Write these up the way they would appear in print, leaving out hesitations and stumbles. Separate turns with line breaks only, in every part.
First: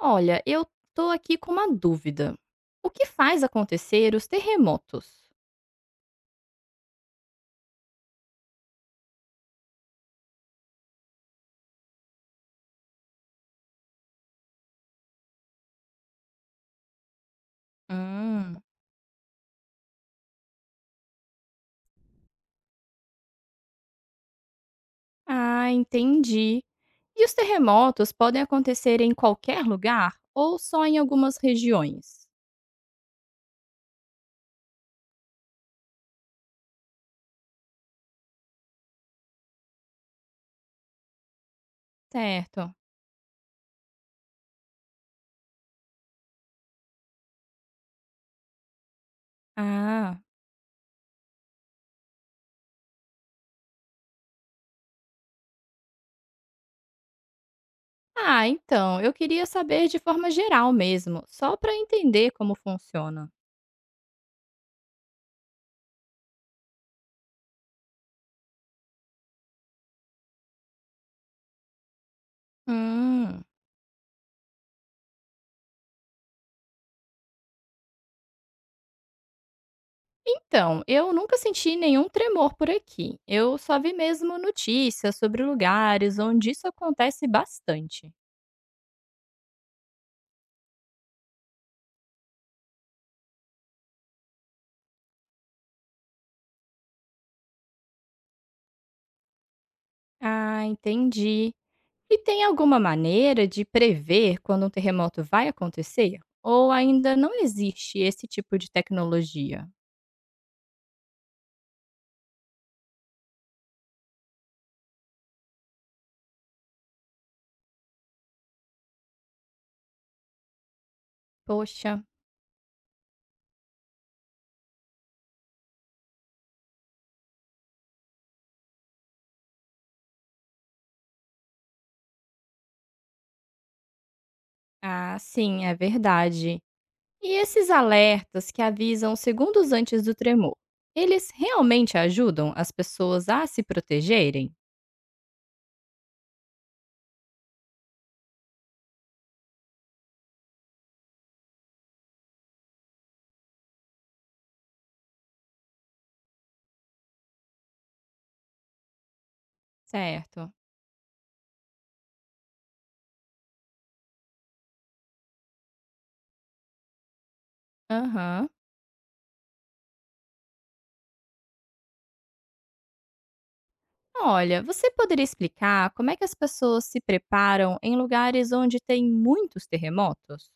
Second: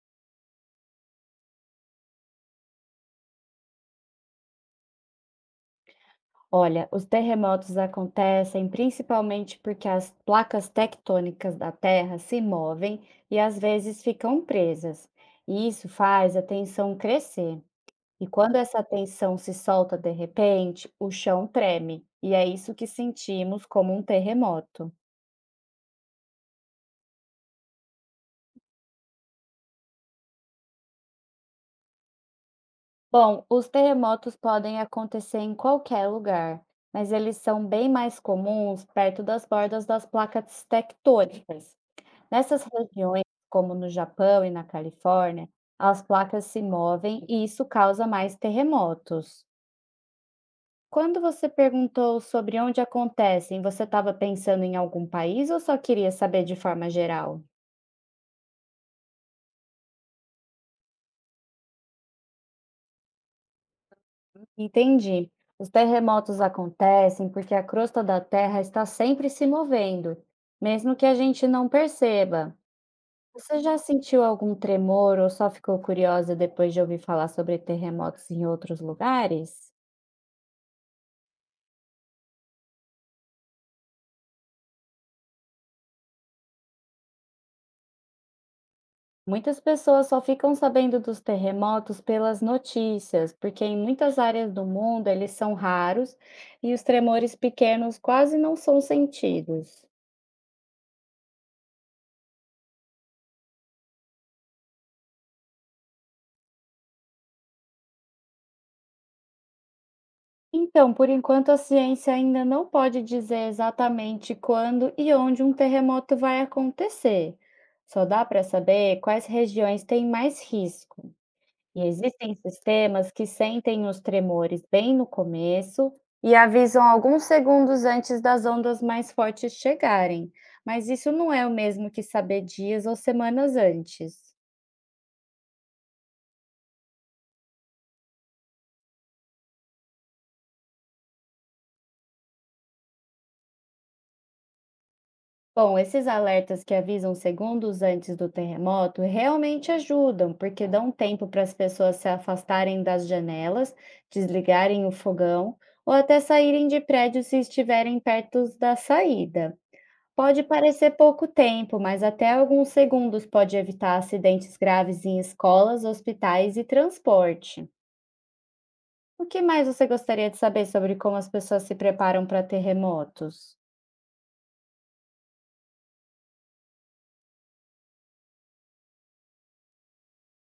Olha, eu tô aqui com uma dúvida. O que faz acontecer os terremotos?
Olha, os terremotos acontecem principalmente porque as placas tectônicas da Terra se movem e às vezes ficam presas. E isso faz a tensão crescer. E quando
Hum.
essa tensão se solta de repente, o chão treme. E é isso que sentimos como um terremoto.
Ah, entendi. E os terremotos podem acontecer em qualquer lugar ou só em algumas regiões?
Bom, os terremotos podem acontecer em qualquer lugar, mas eles são bem mais comuns perto das bordas das placas tectônicas. Nessas
Certo.
regiões, como no Japão e na Califórnia, as placas se movem e isso causa mais terremotos.
Ah.
Quando você perguntou sobre onde acontecem, você estava pensando em algum país ou só queria saber de forma geral?
Ah, então, eu queria saber de forma geral mesmo, só para entender como funciona.
Entendi. Os terremotos acontecem porque a crosta da Terra está sempre se movendo, mesmo que a gente não perceba.
Hum.
Você já sentiu algum tremor ou só ficou curiosa depois de ouvir falar sobre terremotos em outros lugares?
Então, eu nunca senti nenhum tremor por aqui. Eu só vi mesmo notícias sobre lugares onde isso acontece bastante.
Muitas pessoas só ficam sabendo dos terremotos pelas notícias, porque em muitas áreas do mundo eles são raros e os tremores pequenos quase não são sentidos.
Ah, entendi. E tem alguma maneira de prever quando um terremoto vai acontecer? Ou ainda não existe esse tipo de tecnologia?
Então, por enquanto, a ciência ainda não pode dizer exatamente quando e onde um terremoto vai acontecer. Só dá para saber quais regiões têm mais risco. E
Poxa.
existem sistemas que sentem os tremores bem no começo e avisam alguns segundos antes das ondas mais fortes chegarem, mas isso não é o mesmo que saber dias ou semanas antes.
Ah, sim, é verdade. E esses alertas que avisam segundos antes do tremor, eles realmente ajudam as pessoas a se protegerem?
Bom, esses alertas que avisam segundos antes do terremoto realmente ajudam, porque dão tempo para as pessoas se afastarem das janelas, desligarem o fogão ou até saírem de prédio se estiverem perto da saída. Pode
Certo.
parecer pouco tempo, mas até alguns segundos pode evitar acidentes graves em escolas, hospitais e transporte.
Aham.
O que mais você gostaria de saber sobre como as pessoas se preparam para terremotos?
Olha, você poderia explicar como é que as pessoas se preparam em lugares onde tem muitos terremotos?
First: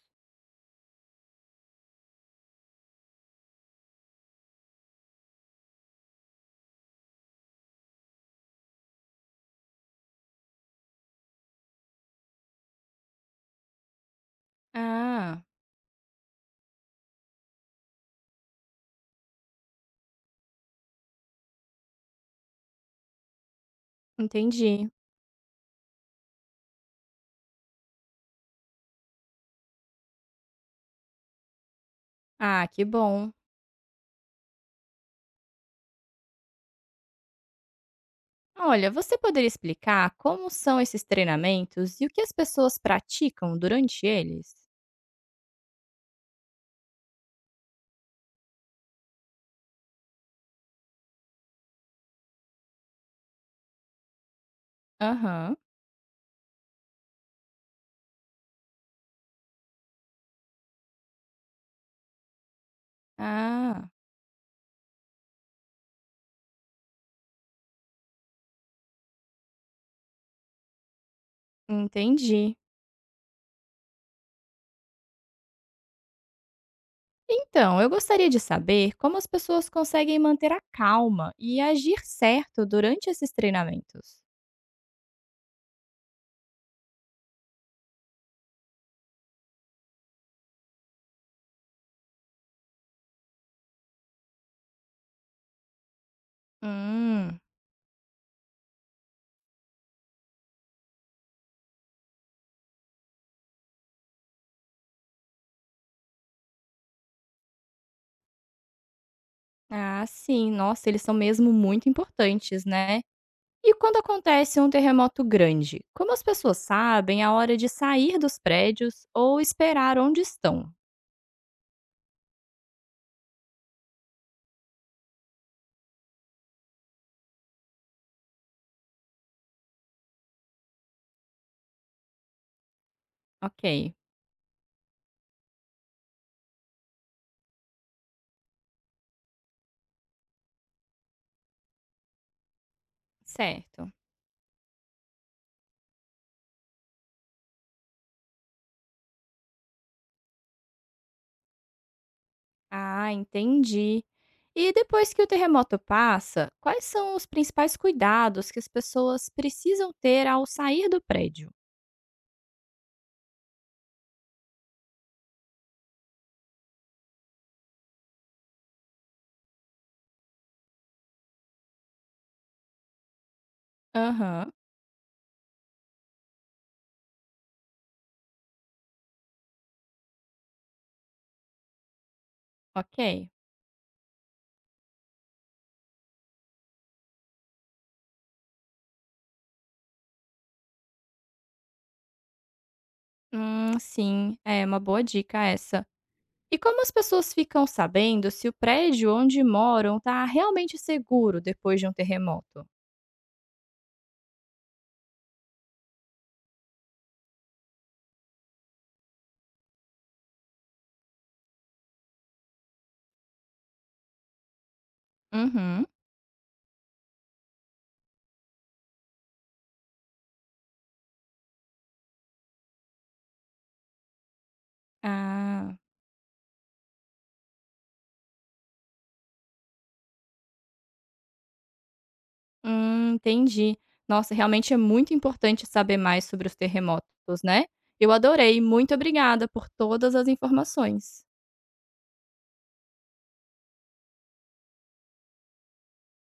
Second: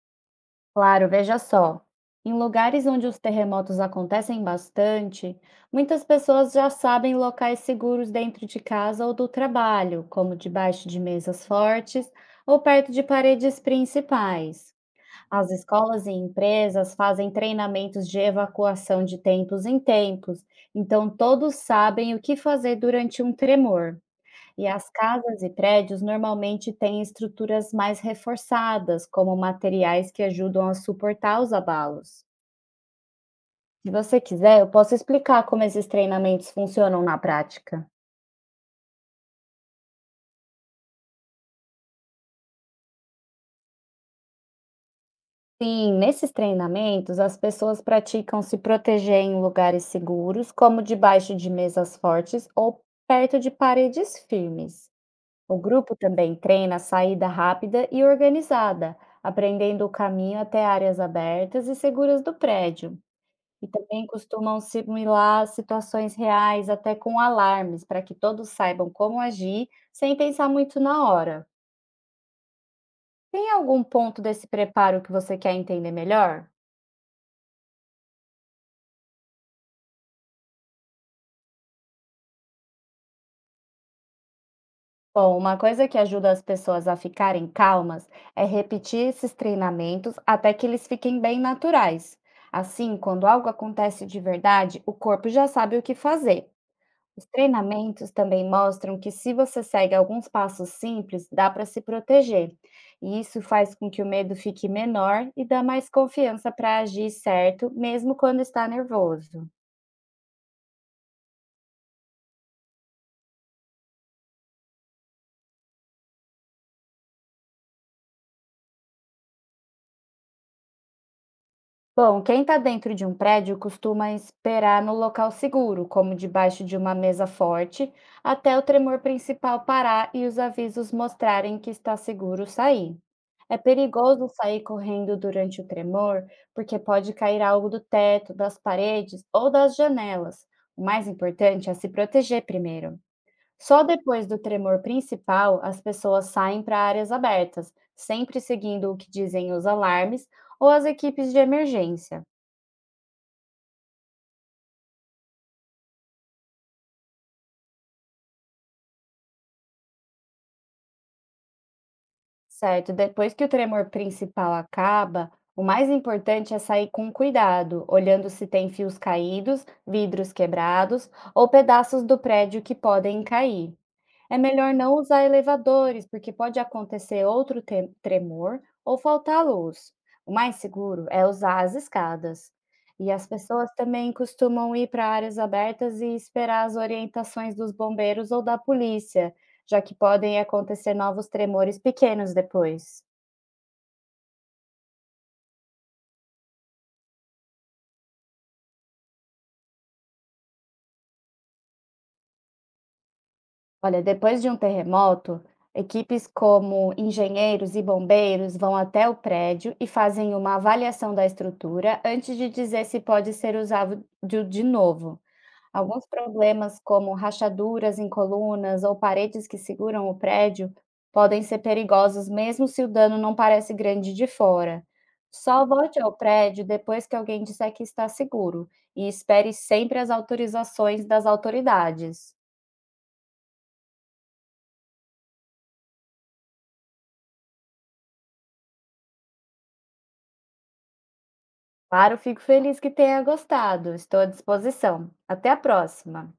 Claro, veja só. Em lugares onde os terremotos acontecem bastante, muitas pessoas já sabem locais seguros dentro de casa ou do trabalho, como debaixo de mesas fortes ou perto de paredes principais.
Ah.
As escolas e empresas fazem treinamentos de evacuação de tempos em tempos, então todos sabem o que fazer durante um tremor. E as
Entendi.
casas e prédios normalmente têm estruturas mais reforçadas, como materiais que ajudam a suportar os abalos.
Ah, que bom.
Se você quiser, eu posso explicar como esses treinamentos funcionam na prática.
Olha, você poderia explicar como são esses treinamentos e o que as pessoas praticam durante eles?
Sim, nesses treinamentos, as pessoas praticam se proteger em lugares seguros, como debaixo de mesas fortes ou perto de paredes firmes.
Aham.
O grupo também treina a saída rápida e organizada, aprendendo o caminho até áreas abertas e seguras do prédio. E
Ah,
também costumam simular situações reais, até com alarmes, para que todos saibam como agir sem pensar muito na hora.
entendi.
Tem algum ponto desse preparo que você quer entender melhor?
Então, eu gostaria de saber como as pessoas conseguem manter a calma e agir certo durante esses treinamentos.
Bom, uma coisa que ajuda as pessoas a ficarem calmas é repetir esses treinamentos até que eles fiquem bem naturais. Assim, quando algo acontece de verdade, o corpo já sabe o que fazer. Os
Hum.
treinamentos também mostram que, se você segue alguns passos simples, dá para se proteger. E isso faz com que o medo fique menor e dá mais confiança para agir certo, mesmo quando está nervoso.
Ah, sim. Nossa, eles são mesmo muito importantes, né? E quando acontece um terremoto grande, como as pessoas sabem é a hora de sair dos prédios ou esperar onde estão?
Bom, quem está dentro de um prédio costuma esperar no local seguro, como debaixo de uma mesa forte, até o tremor principal parar e os avisos mostrarem que está seguro sair. É
Ok.
perigoso sair correndo durante o tremor, porque pode cair algo do teto, das paredes ou das janelas. O mais importante é se proteger primeiro. Só
Certo.
depois do tremor principal, as pessoas saem para áreas abertas, sempre seguindo o que dizem os alarmes ou as equipes de emergência.
Ah, entendi. E depois que o terremoto passa, quais são os principais cuidados que as pessoas precisam ter ao sair do prédio?
Certo, depois que o tremor principal acaba, o mais importante é sair com cuidado, olhando se tem fios caídos, vidros quebrados ou pedaços do prédio que podem cair. É
Aham.
melhor não usar elevadores, porque pode acontecer outro tremor ou faltar luz. O mais seguro é usar as escadas. E as
Ok.
pessoas também costumam ir para áreas abertas e esperar as orientações dos bombeiros ou da polícia, já que podem acontecer novos tremores pequenos depois.
Sim, é uma boa dica essa. E como as pessoas ficam sabendo se o prédio onde moram está realmente seguro depois de um terremoto?
Olha, depois de um terremoto, equipes como engenheiros e bombeiros vão até o prédio e fazem uma avaliação da estrutura antes de dizer se pode ser usado de novo.
Uhum.
Alguns problemas, como rachaduras em colunas ou paredes que seguram o prédio, podem ser perigosos mesmo se o dano não parece grande de fora. Só
Ah.
volte ao prédio depois que alguém disser que está seguro e espere sempre as autorizações das autoridades.
Hum, entendi. Nossa, realmente é muito importante saber mais sobre os terremotos, né? Eu adorei, muito obrigada por todas as informações.
Claro, fico feliz que tenha gostado. Estou à disposição. Até a próxima.